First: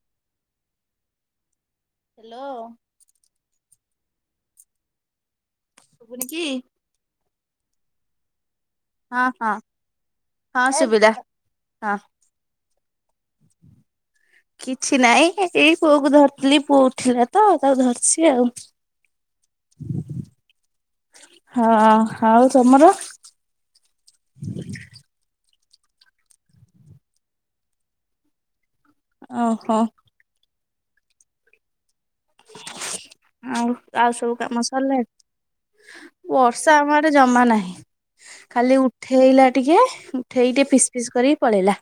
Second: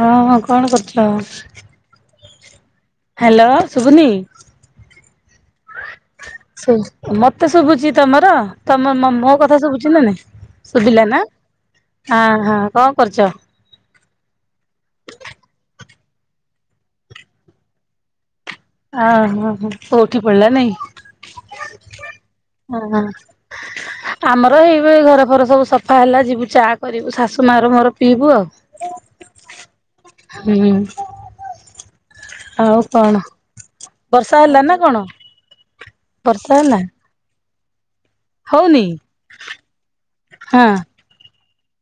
ହଁ ହଁ କଣ କରୁଥିଲ? ହାଲୋ। ହାଲୋ ଶୁଭୁନି? ସୁବୁନି କି? ମତେ ଶୁଭୁଛି ତମର। ତମ ମ ହଁ ମ ହଁ କଥା ଶୁଭୁଛି ନାଇଁ ଶୁଭିଲା ନା ହଁ। ଆଁ ହାଁ କଁ କରୁଛ? କିଛି ନାଇଁ ଏଇ ପୁଅ କୁ ଧର୍ ଥିଲି ପୁଅ ଉଠିଲା ତ ତାକୁ ଧର୍ ଛି ଆଉ। ଆ ହା ହା ପୁଅ ଉଠି ପଡ୍‌ଲା ନାଇଁ? ହଁ ଆଉ ହାଁ ତମର? ହାଁ ଆମର ଏଇବେ ଘର ଫର ସବୁ ସଫ୍ ଅ ହେଲା ଯିବୁ ଚା କରିବୁ ଶାଶୁ ମାର ମୋର ପିଇବୁ ଆଉ। ଅ ହ। ହୁଁ ହୁଁ। ଆଉ କଣ ଆଉ ଆଉ ବର୍ଷା ହେଲା ନାଁ କଣ? ବର୍ଷା ୱର୍ଷା ହେଲା? ଆମ ଆଡେ ଜମା ନାହିଁ। ଖାଲି ହଉନି ଉଠେଇଲା ଟିକେ ଉଠେଇ ହଁ ଟିକେ ପିସ୍ ପିସ୍ କରି ପଳେଇଲା।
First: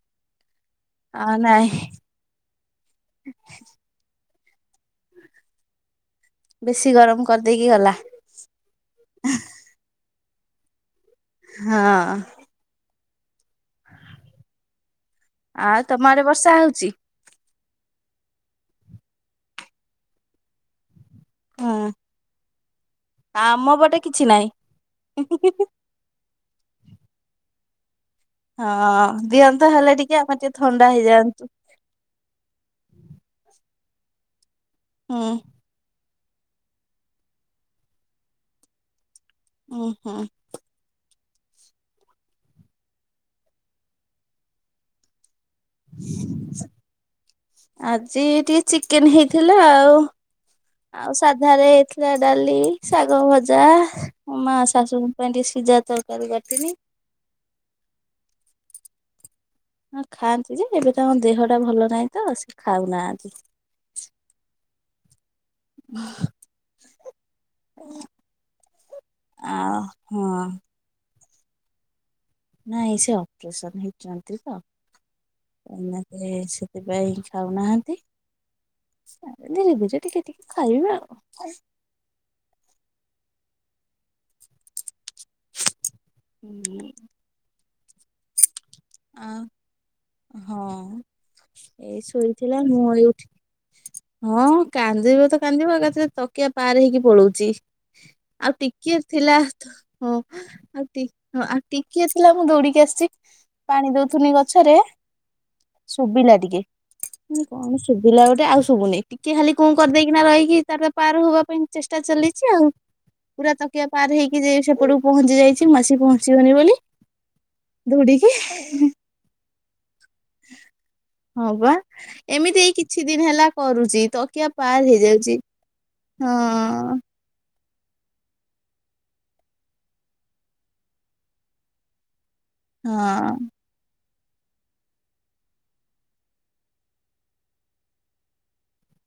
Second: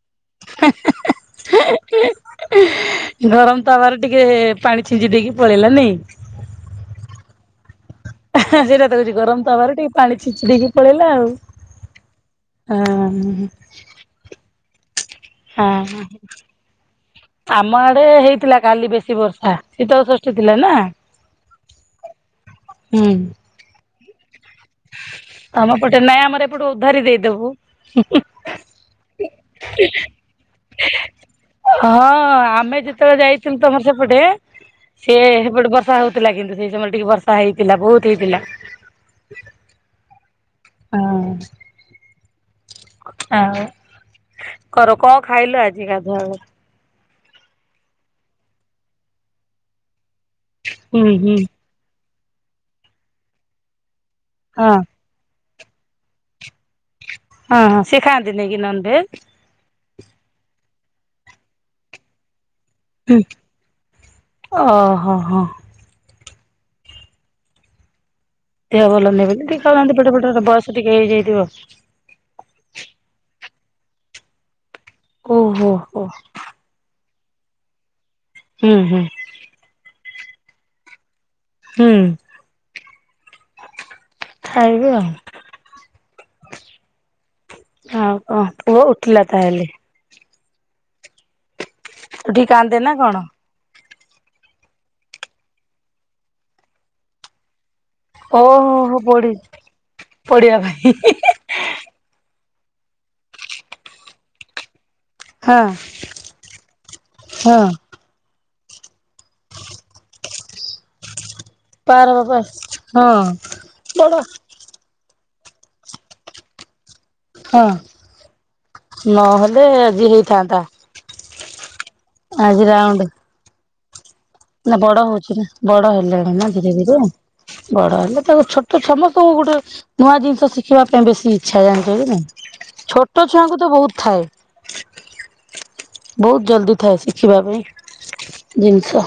ଆ ନାହିଁ। ଇହ୍ ଗରମ ତାୱାରେ ଟିକେ ପାଣି ଛିଞ୍ଚି ଦେଇକି ପଳେଇଲା ନାଇଁ? ବେଶୀ ଗରମ କରିଦେଇକି ଗଲା। ହେଁ ସେଇଟା ତ କହୁଛି ଗରମ ତାୱାରେ ଟିକେ ପାଣି ଛିଞ୍ଚି ଦେଇକି ପଳେଇଲା ଆଉ। ହଁ। ଆ ହାଁ ହାଁ। ଆ ଆଉ ଆହା। ତମ ଆଡେ ବର୍ଷା ହଉଛି? ଆମ ଆଡେ ହେଇଥିଲା କାଲି ବେଶୀ ବର୍ଷା ଶୀତଳ ଷଷ୍ଠୀ ଥିଲା ନାଁ। ହୁଁ ଆମ ପଟେ କିଛି ନାଇଁ। ଆମ ପଟେ ନାଇଁ ଆମର ଏପଟେ ଉଦ୍ଧାରି ଦେଇଦବୁ। ହଁ ଦିଅନ୍ତ ହେଲେ ଟିକେ ଆମର ଟିକେ ଥଣ୍ଡା ହେଇଯାଆନ୍ତୁ। ହଁ ଆମେ ଯେତେବେଳେ ଯାଇଥିଲୁ ତମର ସେପଟେ ସିଏ ହୁଁ ସେପଟେ ବର୍ଷା ହଉ ଥିଲା କିନ୍ତୁ ସେଇ ସମୟରେ ଟିକେ ବର୍ଷା ହେଇଥିଲା ବହୁତ ହେଇଥିଲା। ହୁଁ ହୁଁ। ହଁ। ଆଉ କର କଣ ଖାଇଲ ଆଜି ଗାଧୁଆ ବେଳେ? ଆଜି ଟିକେ ଚିକେନ ହେଇଥିଲା ଆଉ ହୁଁ ଆଉ ହୁଁ ସାଧାରେ ଯା ଡାଲି ଶାଗ ଭଜା ମା ହଁ ଶାଶୁଙ୍କ ପାଇଁ ଟିକେ ସିଜା ତରକାରୀ ବାଟିଲି। ହଁ ହଁ ସେ ଖାଆନ୍ତ ନେଇକି ନନ୍ ଭେଜ୍‌? ହଁ ଖାଆନ୍ତି ଯେ ଏବେ ତାଙ୍କ ଦେହଟା ଭଲ ନାହିଁ ତ ସେ ଖାଉ ନାହାନ୍ତି। ଅ ହ ହଁ। ହୁଁ ଦେହ ଭଲ ନାହିଁ ବୋଲି ଟିକେ ଆଉ ଖାଉନାହାନ୍ତି ପେଟ ହଁ। ଫେଟ ବସ ଟିକେ ହେଇଯାଇଥିବ। ନାଇଁ ସେ ଅପରେସନ ହେଇଛନ୍ତି ତ ଓହୋ ମନା ହୋ କଲେ ଏ ଇ ସବ୍ ଥିପାଇଁ ଖାଉନାହାନ୍ତି। ହୁଁ ହୁଁ। ଦେବୁ ଯେ ଟିକେ ଟିକେ ଖାଇବେ ଆଉ। ହୁଁ। ଖାଇବୁ ଆଉ। ହୁଁ। ହଉ କ ପୁଅ ଉଠିଲା ଆଉ ତାହେଲେ। ହଁ ଏଇ ଉଠିକି ଶୋଇଥିଲା କାନ୍ଦେ ମୁଁ ନା ଏଇ କଣ? ଉଠି। ହଁ କାନ୍ଦିବ ତ କାନ୍ଦିବ ଏକାଥରେ ତକିଆ ପାର ହେଇକି ପଳଉଚି। ଓହୋ ଆଉ ହୋ ଟିକିଏ ପଡି ଥିଲା ତ ହଁ ପଡିବା ଆଉ ପାଇଁ ଟି ଟିକିଏ ଥିଲା ମୁଁ ଦୌଡିକି ଆସିଛି ପାଣି ଦଉଥୁଲି ଗଛରେ। ହଁ ଶୁଭିଲା ଟିକେ ମୁଁ କଇଲି ହଁ। କଣ ଶୁ ଶୁଭିଲା ଗୋଟେ ଆଉ ସବୁନି ଟିକେ ଖାଲି କୁ କରିଦେଇକିନା ରହିକି ତାର ପାର ହବା ପାଇଁ ଚେଷ୍ଟା ପାର ବାବା ଚାଲଇଚି ଆଉ ହଁ ପୁରା ତକିଆ ପାର ବଡ ହେଇକି ଯ ସେପଟକୁ ପହଞ୍ଚି ଯାଇଛି ମୁଁ କି ପହଞ୍ଚିବନି ବୋଲି। ହଁ ଦୌଡିକି ନହେଲେ ଆଜି ହେଇଥାନ୍ତା। ହଁ ବା ଏମିତି ଆଜି ଏଇ ରାଉଣ୍ଡ କିଛି ଦିନ ହେଲା କରୁଛି ତକିଆ ନା ପାର ବଡ ହଉଛି ହେଇଯାଉଛି। ନା ବଡ ହେଲାଣି ନା ଧୀରେ ଧିରେ ହଁ ବଡ ହେଲେ ତାକୁ ଛୋଟ ସମସ୍ତଙ୍କୁ ଗୋଟେ ନୂଆ ଜିନିଷ ଶିଖିବା ପାଇଁ ବେଶୀ ଇଛା ଜାଣିଛ କି ନାଇଁ ଛୋଟ ହଁ ଛୁଆଙ୍କୁ ତ ବହୁତ ଥାଏ। ବହୁତ ଜଲଦି ଥାଏ ଶିଖିବା ପାଇଁ ଜିନିଷ।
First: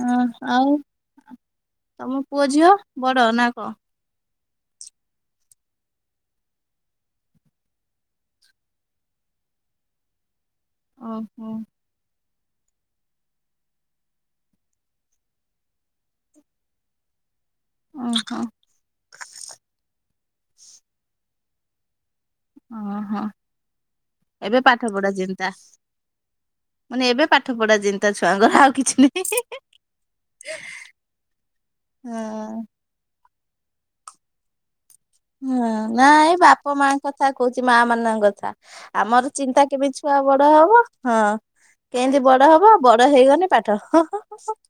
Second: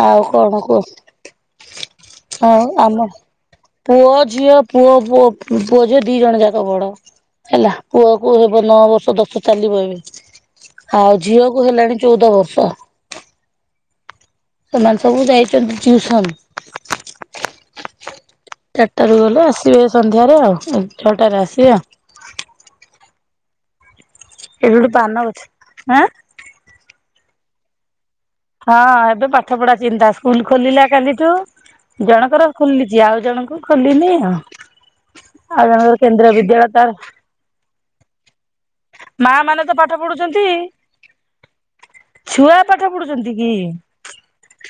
ନା ଆଉ କଣ ଆଉ କୁହ ତମ ପୁଅ ଆଉ ଝିଅ ଆମ ବଡ ନା କ? ପୁଅ ଝିଅ ପୁଅ ପୁଅ ଝିଅ ଦି ଜଣ ଯାକ ବଡ। ହେଲା ପୁଅ କୁ ହେବ ନଅ ବର୍ଷ ଦଶ ଚାଲିବ ଏବେ। ଆଉ ଝିଅ ଓହୋ କୁ ହେଲାଣି ଚଉଦ ବର୍ଷ। ସେମାନେ ସବୁ ଯାଇଛନ୍ତି ଟିଉସନ୍। ଓହୋ। ଚାରିଟା ରୁ ଗଲେ ଆସିବେ ସନ୍ଧ୍ୟାରେ ଆଉ ଛଅଟାରେ ଆସିବେ ଆଉ। ଓହୋ ଏବେ ଏଠି ଗୋଟେ ପାଠ ପାନ ପଢା ଗଛ ଚିନ୍ତା। ଆଁ ମାନେ ଏବେ ପାଠ ପଢା ଚି ତା ଛୁଆଙ୍କର ଆଉ ହଁ କିଛି ଏବେ ନାହିଁ। ପାଠ ପଢା ଚିନ୍ତା ସ୍କୁଲ ଖୋଲିଲା କାଲିଠୁ ଜଣଙ୍କର ହଁ ଖୋଲି ଯିଏ ଆଉ ଜଣଙ୍କୁ ଖୋଲିନି ଆଉ ଆଉ ହଁ ଜଣଙ୍କର କେନ୍ଦ୍ରୀୟ ନାଇଁ ବାପା ବିଦ୍ୟାଳୟ ତାର ମାଙ୍କ କଥା କହୁଛି ମା ମାନଙ୍କ କଥା ଆମର ମା ମାନେ ଚିନ୍ତା ତ ପାଠ କେମିତି ଛୁଆ ପଢୁଛନ୍ତି ବଡ ହବ ହଁ କେମିତି ବଡ ଛୁଆ ହବ ପାଠ ବଡ ପଢୁଛନ୍ତି ହେଇଗଲେ କି? ପାଠ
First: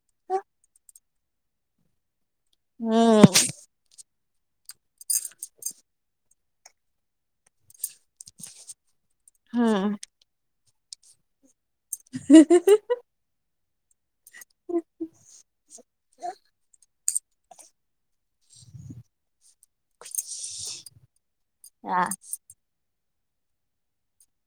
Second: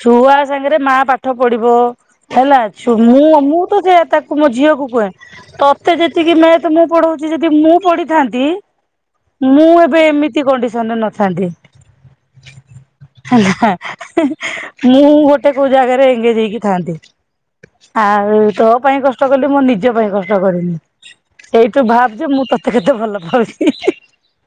ଛୁଆ ସାଙ୍ଗରେ ମା ପାଠ ପଢିବ ହେଲା ଛୁ ହୁଁ। ମୁ ମୁଁ ତାକୁ ମୋ ଝିଅକୁୁ କୁହେ ତତେ ଯେତିକି ମ୍ୟାଥ ମୁଁ ପଢଉଛି ଯଦି ମୁଁ ପଢିଥାନ୍ତି ମୁଁ ହୁଁ। ଏବେ ଏମିତି କଣ୍ଡିସନରେ ନଥାନ୍ତି। [unintelligible] ମୁଁ ଗୋଟେ କୋଉ ଜାଗାରେ ଏଙ୍ଗେଜ ହେଇକି ଥାଆନ୍ତି। ଆଉ ତୋ ପାଇଁ କଷ୍ଟ କଲି ମୁଁ ନି ନିଜ ପାଇଁ କଷ୍ଟ କରିନି ସେଇଠୁ ଆ ଭାବ ଯେ ମୁଁ ତତେ କେତେ ଭଲ ପାଉଚି।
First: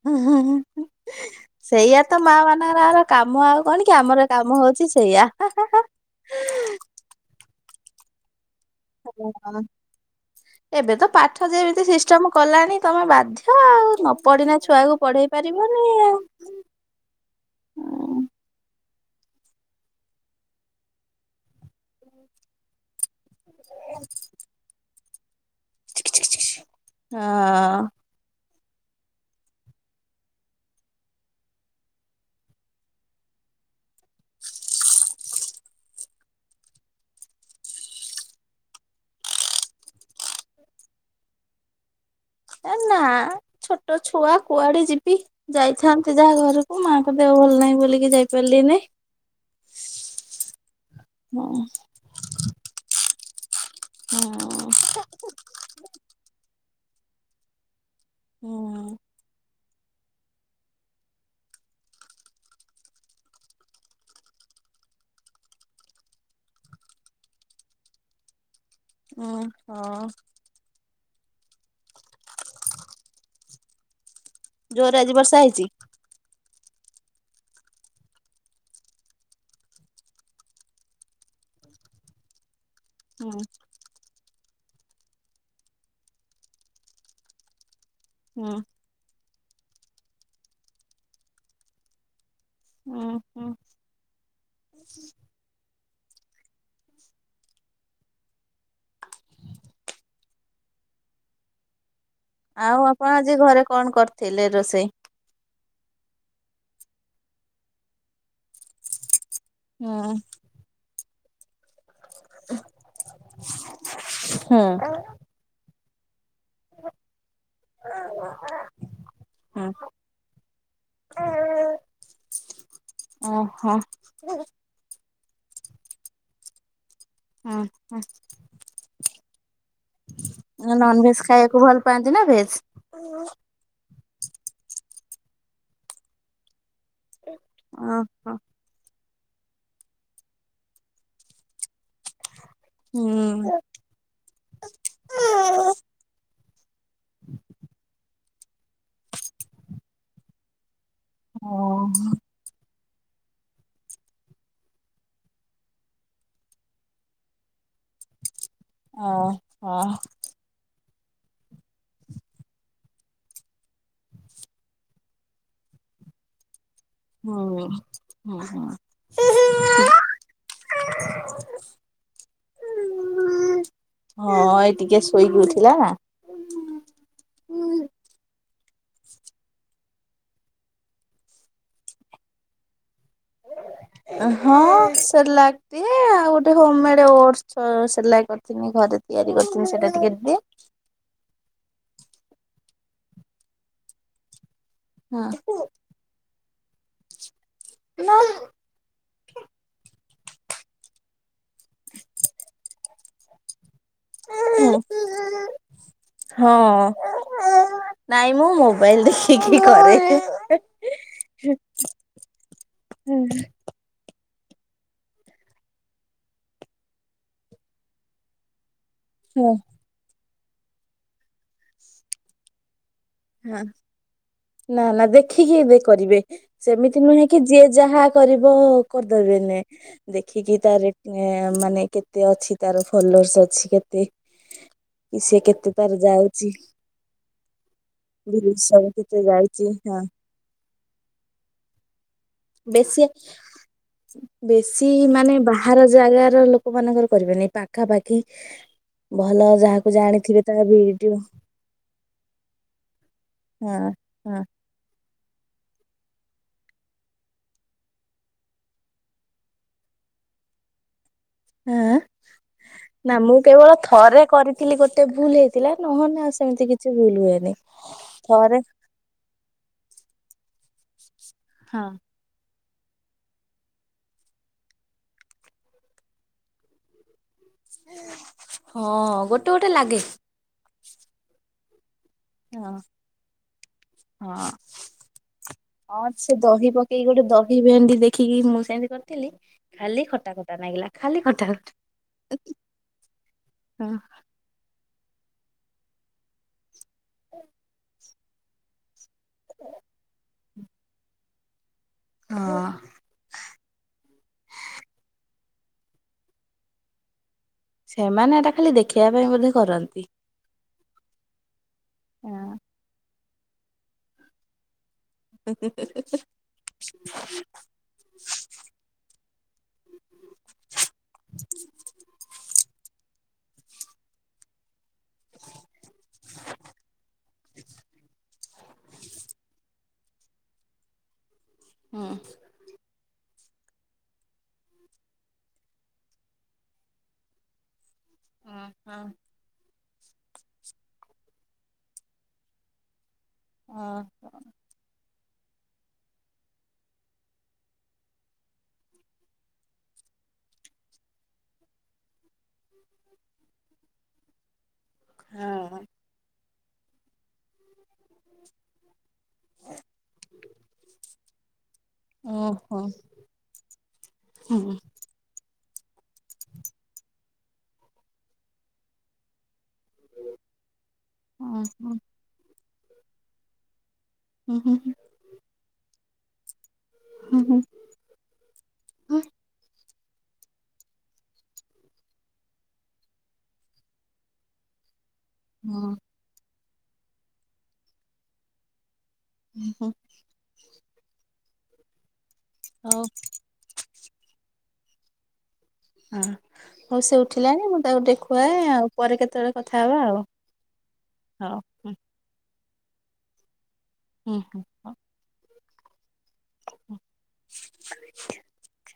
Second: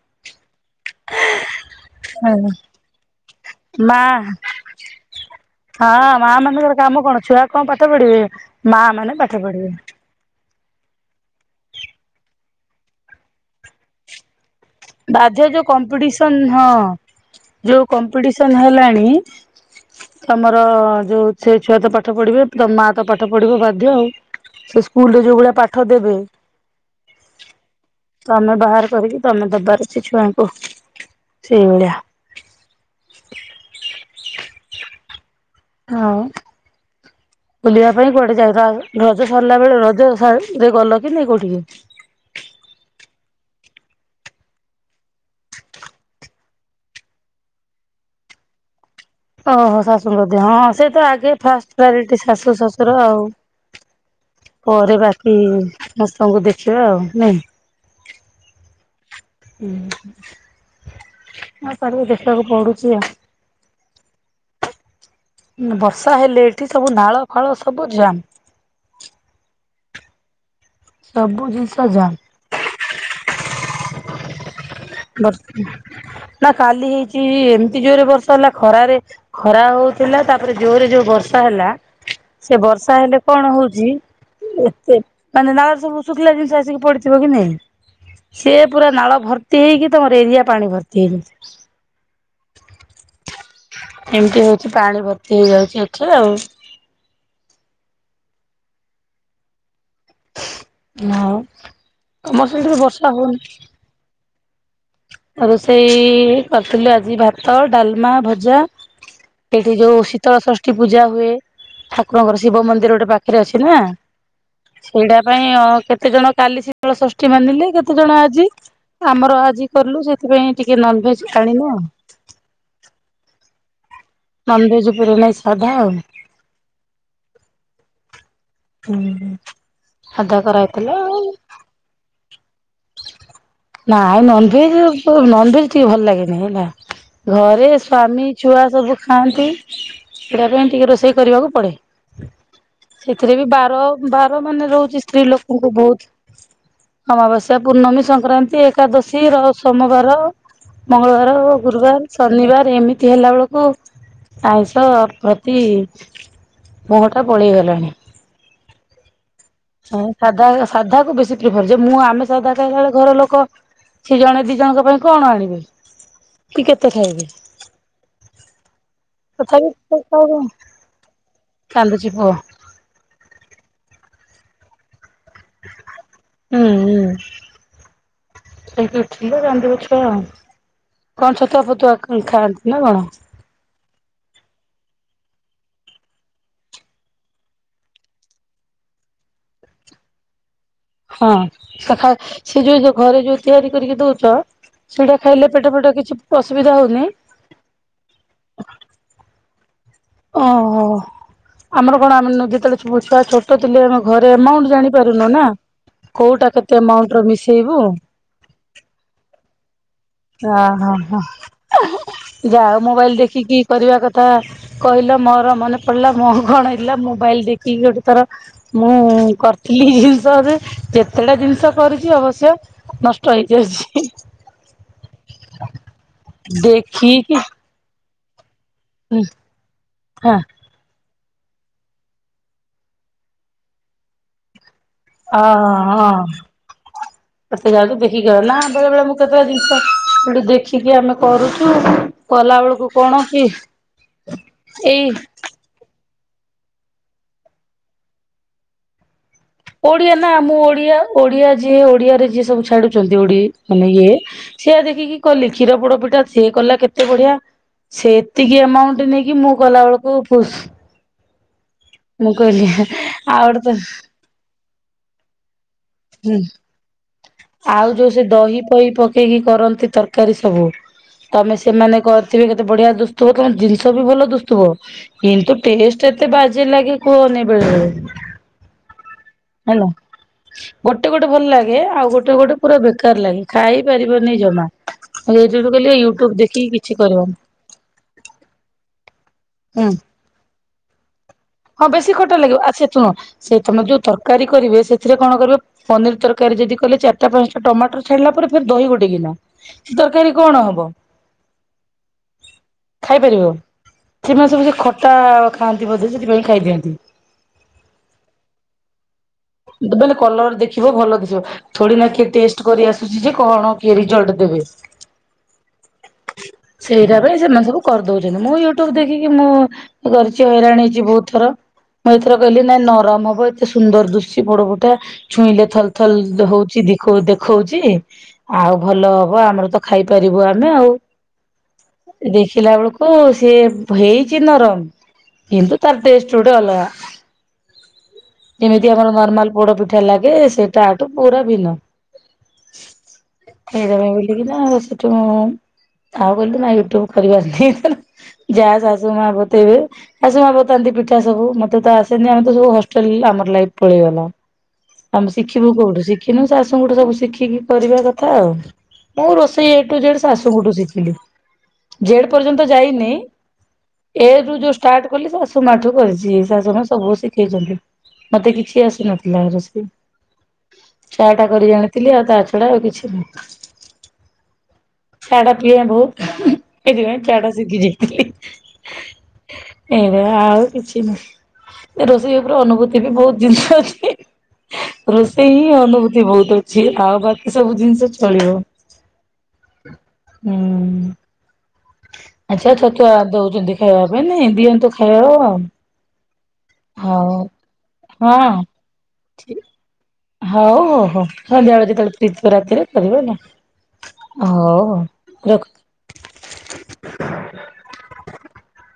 ହୁଁ ହୁଁ ହୁଁ। [unintelligible] ସେଇୟା ତ ମା ମାନଙ୍କରର କାମ ଆଉ କଣ କି ମା ଆମର କାମ ହଉଛି ସେଇଆ ହା ହା। ହଁ ମା ମାନଙ୍କର କା ମ କଣ ଛୁଆ କ ପାଠ ପଢିବେ? ମା ମାନେ ପାଠ ପଢିବେ [unintelligible] ଏବେ ତ ପାଠ ଯେମିତି ସିଷ୍ଟମ କଲାଣି ତମେ ବାଧ୍ୟ୍ୟ ଆଉ ନ ପଢ଼ିଲେ ବାଧ୍ୟ୍ୟ ଯୋଉ କମ୍ପିଡିସନ୍ ହଁ ଯୋଉ କମ୍ପିଡି ଉଛନ ହେଲାଣି ତମର ଯୋଉ ସେ ଛୁଆ ତ ପାଠ ପଢିବେ ତ ମା ତ ପାଠ ପଢିବ ବାଧ୍ୟ୍ୟ ଆଉ ସେ ସ୍କୁଲ୍ ରେ ଯୋଉ ଭଳିଆ ପା ଠ ଦେବେ ହଁ। ତମେ ବାହାର କରିକି ତମେ ଦବା ବେଶି ଛୁଆଙ୍କୁ ସେଇ ଭଳିଆ ହଁଉ ବୁଲିବା ପାଇଁ କୁଆଡେ ଯାଇ ର ରଜ ସରିଲା ବେଳେ ରଜ ସ ଗଲ କି ନାଇ କୋଉଠିକି? ଏ ନା ଛୋଟ ଛୁଆ କୁଆଡେ ଯିବି। ଯାଇଥାନ୍ତି ଯାହା ଘରକୁ ମାଙ୍କ ଦେହ ଭଲ ନାହିଁ ବୋଲିକି ଯାଇପାରିଲିନେହିଁ। ଓହୋ ଶାଶୁ ଙ୍କ ଦେହ ହଁ ସେ ତ ଆଗେ ହଁ ଫାଷ୍ଟ୍ ପ୍ରାୟରିଟି ଶାଶୁ ଶଶୁର ଆଉ। ହୁଁ। ପରେ ବାକି ସମସ୍ତଙ୍କୁ ଦେଖିବା ଆଉ ନାଇଁ? ହୁଁ। ହଁ ହଁ ସାରିକ ଦେଖିବାକୁ ପଡୁଛି ଆଉ ବର୍ଷା ହେଲେ ଏଠି ସବୁ ନାଳ ଫାଳ ସବୁ ଜାମ୍। ହୁଁ ହଁ। ସବୁଜିନିଷ ଯାମ୍। [inaudible] ବର୍ଷା ବସି ହେଇଛି? ନା କାଲି ହେଇଛି ଏମିତି ଜୋରେ ବର୍ଷା ହେଲା ଖରାରେ ଖରା ହଉଥିଲା ତାପରେ ଜୋରେ ଯଉ ବର୍ଷା ହେଲା ସେ ବର୍ଷା ହେଲେ ହୁଁ କଣ ହଉଛି ଏତେ ମାନେ ନାଳରେ ସବୁ ଶୁଖିଲା ଜିନିଷ ଆସିକି ପଡିଥିବ କି ନାଇ ହୁଁ ସେ ପୁରା ନାଳ ଭର୍ତି ହେଇକି ତମର ଏରିଆ ପାଣି ଭର୍ତ୍ତି [unintelligible] ଉଁ ହୁଁ। ଏମିତି ହଉଛି ପାଣି ଭର୍ତ୍ତି ହେଇଯାଉଛି ଏଠି ରେ ଆଉ। [inaudible] ନାଉ। ଆଉ ଆପଣ ଆଜି ଘରେ କଣ କରିଥିଲେ ରୋଷେଇ? ଆ ରୋଷେଇ କରିଥିଲୁ ଆଜି ଭାତ, ଡାଲମା, ଭଜା ଏଠି ଯୋଉ ହୁଁ ଶୀତଳ ଷଷ୍ଠୀ ପୂଜା ହୁଏ ଠା ଆପଣଙ୍କର ଶିବ ମନ୍ଦିର ଗୋଟେ ପାଖରେ ଅଛି ନା ହୁଁ ସେଇଟା ପାଇଁ ଅ କେତେ ଜଣ କାଲି ଶିତଳ ଷଷ୍ଠୀ ମାନିଲେ କେତେ ଜଣ ଆଜି ଆମର ଆଜି ହୁଁ ଲୁ ସେଥିପାଇଁ ଟିକେ ନନଭେଜ୍ ଆଣିନୁ। ଓହୋ। ନନଭେଜ୍ ପୁରା ନାଇଁ ସାଧା ଆଉ? ଓ ହ ସାଧା କରାହେଇଥିଲା ନନ୍ ଆଉ। ଭେଜ୍ ଖାଇବାକୁ ଭଲ ପାନ୍ତି ନା ଭେଜ୍? [inaudible] ନାଇ ନନ୍ ଭେଜ୍ କୁ ନନ୍ ଭେଜ୍ ଟିକେ ଭଲ ଲାଗେନି ହେଲା? ଘରେ ସ୍ଵାମୀ ଓହୋ ଛୁଆ ସବୁ ଖାଆନ୍ତି ସେଟା ପାଇଁ ଟିକେ ରୋଷେଇ କରିବାକୁ ପଡ଼େ ସେଥିରେ ବି ହୁଁ ବାର ବାର ମାନେ ରହୁଛି ସ୍ତ୍ରୀ ଲୋକଙ୍କୁ ବହୁତ୍ ଅମାବାସି ପୂର୍ଣ୍ଣମୀ ସଂକ୍ରାନ୍ତି ଏକାଦଶୀ ର ସୋମବାର, ମଙ୍ଗଳବାର ଓ ଗୁରୁବାର୍ ସ ନିରୋଳାରେ ଏମିତି ହେଲା ବେଳକୁ ଆଇଁଷ ପ୍ରତି ମୁହଁଟା ବଳିଗଲାଣି ଆଉ ହ ସାଧା ସାଧା କୁ ବେଶୀ ପ୍ରିଅର ଯେ ମୁଁ ଆମିସ ସାଧା ଖାଇଲା ବେଳେ କୁ ଘର ଲୋକ ସେ ଜଣେ ଦି ଜଣଙ୍କ ପାଇଁ କଣ ଆଣିବେ? କି କେତେ ଖାଇବେ ହୁଁ ହୁଁ ତଥାପି କାନ୍ଦୁଛି ପୁଅ। ହଁ ଏଇ ଟିକେ ଶୋଇକି ଉଠିଲା ଆ ହୁଁ, ଉ ସୋଇକି ଉଠିଲେ ରନ୍ଦୀବେ ଛୁଆ ଆଉ। କଣ ଛତୁଆ ଫତୁଆ ଖାଆନ୍ତି ନା କଣ? ହଁ, ସେର୍ଲାକ ତି ଆଉ ଗୋଟେ ହୋମ୍ ମେଡ୍ ଓଡସ ସେରଲାକ୍ କରିଥିଲି ଘରେ ତିଆରି କରିଥିଲି ସେଇଟା ଟିକେ ଦିଏ। ହଁ ସକାଳ ସେ ଯୋଉ ଯୋଉ ଘରେ ଯୋଉ ତିଆରି କରିକି ଦଉଛ ସେଇଟା ହଁ ଖାଇଲେ ପେଟ ଫେଟ କିଛି ଅସୁବିଧା ହଉନି? ନାଁ ଓହୋ ଆମର କଣ ଆମେ ଆଣିନୁକି ଯେତେବେଳେ ଛୁଆ ଛୋଟ ଥିଲେ ଆମେ ଘରେ ଆମାଉଣ୍ଟ ଜାଣି ପାରୁନ ନା କୋଉଟା କେତେ ହଁ। ଏମାଉଣ୍ଟ ର ମିଶେଇବୁ ନାଇଁ ମୁଁ ମୋବାଇଲ ଦେଖିକି କରେ। ଓହ ହ ଯା ହଉ ମୋବାଇଲ ଦେଖିକି କରିବା କଥା କହିଲା ମୋର ମନେ ପଡିଲା ମୋ କଣ ହେଲା ମୋବାଇଲ ଦେଖିକି ଗୋଟେ ଥର ମୁଁ ନା କରିଥିଲି ଜିନିଷ ଯେ କେତେଟା ଜିନିଷ କରିଛି ଅବଶ୍ୟ ନଷ ହଁ ନା ନା ଦେଖିକି କରିବେ ସେମିତି ନୁହେଁ ଦେଖିକି କି ହଁ ଯିଏ ଯାହା କରିବ କରିଦେବେ ନି ଦେଖିକି ତାରେ ଏ ମାନେ କେତେ ଅଛି ତାର ଫଲର୍ସ ଅଛି କେତେ? ସେ କେତେତାର ହଁ। ଯାଉଚି? କେତେ ଯଲଦି ଦେଖିକି ନା ବେଳେ ସବୁ ବେଳେ ମୁଁ କେତେ ଯାଉଛି ହଁ ଜିନିଷ ଦେଖି ଟିକେ ଆମେ କରୁଚୁ କଲା ବେଳକୁ ବେଶୀ କଣ କି ବେଶୀ ଏଇ ମାନେ ବାହାର ଜାଗାର ଲୋକ ମାନଙ୍କର କରିବେନି ପାଖାପାଖି ଭଲ ଯାହାକୁ ଓଡିଆ ନା ଜାଣିଥିବେ ମୁଁ ତା ଓଡିଆ ଭିଡିଓ ଓଡିଆ ଯିଏ ଓଡିଆରେ ଯିଏ ସବୁ ଛାଡୁଛନ୍ତି ଓଡି ହଁ ମାନେ ଇଏ ହଁ ସେଆ ଦେଖିକି କଲି କ୍ଷୀର ପୋଡ ପିଠା ସିଏ କଲା କେତେ ବଢିଆ ସେ ଏତିକି ଏମାଉଣ୍ଟ ନେଇକି ମୁଁ କଲାବେେଳକୁ ଫୁଶ୍। ହୁଁ, ନା ମୁଁ ଆଉ କେବଳ ଗୋଟେ ତ ଥରେ କରି ଥିଲି ଗୋଟେ ଭୁଲ ହେଇଥିଲା ନହେଲେ ହୁଁ ସେମିତି କିଛି ଭୁଲ ହୁଏନି ଥରେ ଇଏ ହି କରନ୍ତି ତରକାରୀ ସବୁ ତମେ ସେମାନେ କେତେ ବଢିଆ ଦୁସୁଥିବ ତମ ଜିନିଷ ବି ଭଲ ଦୁସୁଥିବ କିନ୍ତୁ ଟେଷ୍ଟ ଏତେ ବାଜେ ଲାଗେ କୁହନି ବେଳେବେଳେ ହଁ ଗୋଟେ ଗୋଟେ ହେଲା ଲାଗେ ଗୋଟେ ଗୋଟେ ଭଲ ଲାଗେ ଆଉ ଗୋ ଗଟେ ଗୋଟେ ହଁ। ପୁରା ବେକାର ଲାଗେ ଖାଇ ପାରିବନି ହଁ ଜମା କହିଲେ ହଁ ୟୁଟୁବ ସେ ଦେଖିକି ଦହି କିଛି ପକେଇକି ଗୋଟେ କରିବନି। ଦହି ଭେଣ୍ଡି ଦେଖିକି ମୁଁ ଏମତି କରିଥିଲି ହୁଁ ଖାଲି ଖଟା ଖଟା ଲାଗିଲା ଖାଲି ଖଟା। ହଁ, ବେଶୀ ଖଟା ଲାଗିବ ଆ ସେ ଶୁଣ ସେ ତମେ ଖଟା ଯୋଉ ତର ତରକାରୀ କରିବେ ସେଥିରେ କଣ କରିବେ ପନିର ତରକାରୀ ଯଦି କଲେ ଚାରିଟା ପାଞ୍ଚଟା ଟମାଟର ଛାଡ଼ିଲା ପରେ ଫେରେ ଦହି ଗୋଟେ ଗିନ ସେ ତରକାରୀ କଣ ହବ? ହଁ ଖାଇପାରିବ ସେମାନେ ସବୁ ସେ ଖଟା ଖାଆନ୍ତି ବୋଧେ ସେଥିପାଇଁ ଖାଇ ଦିଅନ୍ତି। ସେମାନେ ଏଟା ଖାଲି ଦେଖେଇବା ପାଇଁ ବୋଧେ ମତେ କରନ୍ତି। କହିଲେ କଲର ଦେଖିବ ଭଲ ଦିଶିବ ଥୋଡି ନା କେ ଟେଷ୍ଟ କରିଆସ ଯେ କଣ କିଏ ରିଜଲଟ ଦେବେ ସେଇଟା ପାଇଁ ସେମାନପୁରୁ କରିଦଉଛି ମୁଁ ୟୁଟ୍ୟୁବ ଦେଖିକି ମୁଁ କରିଛି ହଇରାଣ ହେଇଚି ବହୁତ ଥର। ମୁଁ ଏଥର କହିଲି ନାଇଁ ନରମ ହବ ଏତେ ସୁନ୍ଦର ଦୁସୁଚି ପୋଡ ପିଠା, ଟା ଛୁଇଁଲେ ଥଲଥଲ ହଉଛି ଦେଖୋଉଛି। ଆଉ ଭଲ ହବ। ଆମର ତ ଖାଇପାରିବୁ ଆମେ ଆଉ ହୁଁ ଦିସ୍ [inaudible] ଦେଖିଲା ବେଳକୁ ସିଏ ହେଇଛି ନରମ କିନ୍ତୁ ତାର ଟେଷ୍ଟ୍ ଗୋଟେ ଅଲଗା। ଯଉ ଆମର ନର୍ମାଲ ପୋଡ଼ ପିଠା ଲାଗେ ସେ ତାଠୁ ପୁରା ଭିନ୍ନ। ସେଇ ଓହୋ ଦିନ ବୁଲିକିନା ସେଠୁ ତାହା କହିଲୁ ନା ୟୁଟୁବ କରିବା ନାଇଁ [inaudible] ଯାହା ଶାଶୁ ମା, ବୋତେଇବେ। ଶାଶୁ ମା ବତାନ୍ତି ପିଠା, ସବୁ ମତେ ତ ଆସେନି ଆମେ ତ ସବୁ ହଷ୍ଟେଲ ଆମର ଲାଇଫ୍। ପଳେଇଗଲା ଆମେ ଶିଖିବୁ କୋଉଠୁ ଶିଖିନୁ ଶାଶୁଙ୍କଠୁ ସବୁ ଶିଖିକି କରିବା କଥା। ଥା ଆଉ ମୁଁ ରୋଷେଇ ଏଠୁ ଜେଡ୍ ଶାଶୁଙ୍କଠୁ ଶିଖିଲି। ଜେଡ୍ ପର୍ଯ୍ୟନ୍ତ ଯାଇନି ଏ ରୁ ଯୋଉ ଷ୍ଟାର୍ଟ କଲି, ମୁଁ ମାଠୁ କରିଛି ଶାଶୁ, ମା ସବୁ ଶିଖେଇଛନ୍ତି। ମତେ କିଛି ଆସିନଥିଲା ରୋଷେଇ ଚା ଟା କରି ଜାଣିଥିଲି ଆଉ ତା ଛଡ଼ା ଛଡ଼ା ଆଉ କିଛି ନାହିଁ। ହୁଁ ହୁଁ। [inaudible] ଚା ଟା ପ୍ରିୟ ବହୁତ ସେଥିପାଇଁ ଚା ଟା ଶିଖିଯାଇଛି। ଏବେ ଆଉ କିଛି ନାହିଁ ରୋଷେଇ ଉପରେ ଅନୁଭୂତି [inaudible] ଏ ବି ବହୁତ ଜିନିଷ ଅଛି ରୋଷେଇ ହିଁ ଅନୁଭୂତି [inaudible] ଏମିତି ବହୁତ ଅଛି ଆଉ ବାକି ସବୁ ଜିନିଷ ଚଳିବ। ହୁଁ, ଆଚ୍ଛା ଓହୋ ହଉ ଛତୁଆ ଦଉଛନ୍ତି ଖାଇବା ପାଇଁ ନାଇ ଦିଅନ୍ତୁ ଖାଇଦବ ଆଉ। [inaudible] ହଁ ହଉ ସେ ଉଠିଲାଣି ମୁଁ ତାକୁ ଟିକେ ହଁ ଖୁଆଏ ଆଉ ପରେ କେତେବେଳେ କଥା ହବା ଆଉ। ହଉ ହଉ ହଉ ହଉ ସନ୍ଧ୍ୟାବେଳେ ଯେତେବଳେ ଫ୍ରୀ ଥିବ ରାତିରେ କରିବ ହୁଁ ହେଲା ହଉ ହଉ। ରଖ [inaudible] ହ। [inaudible]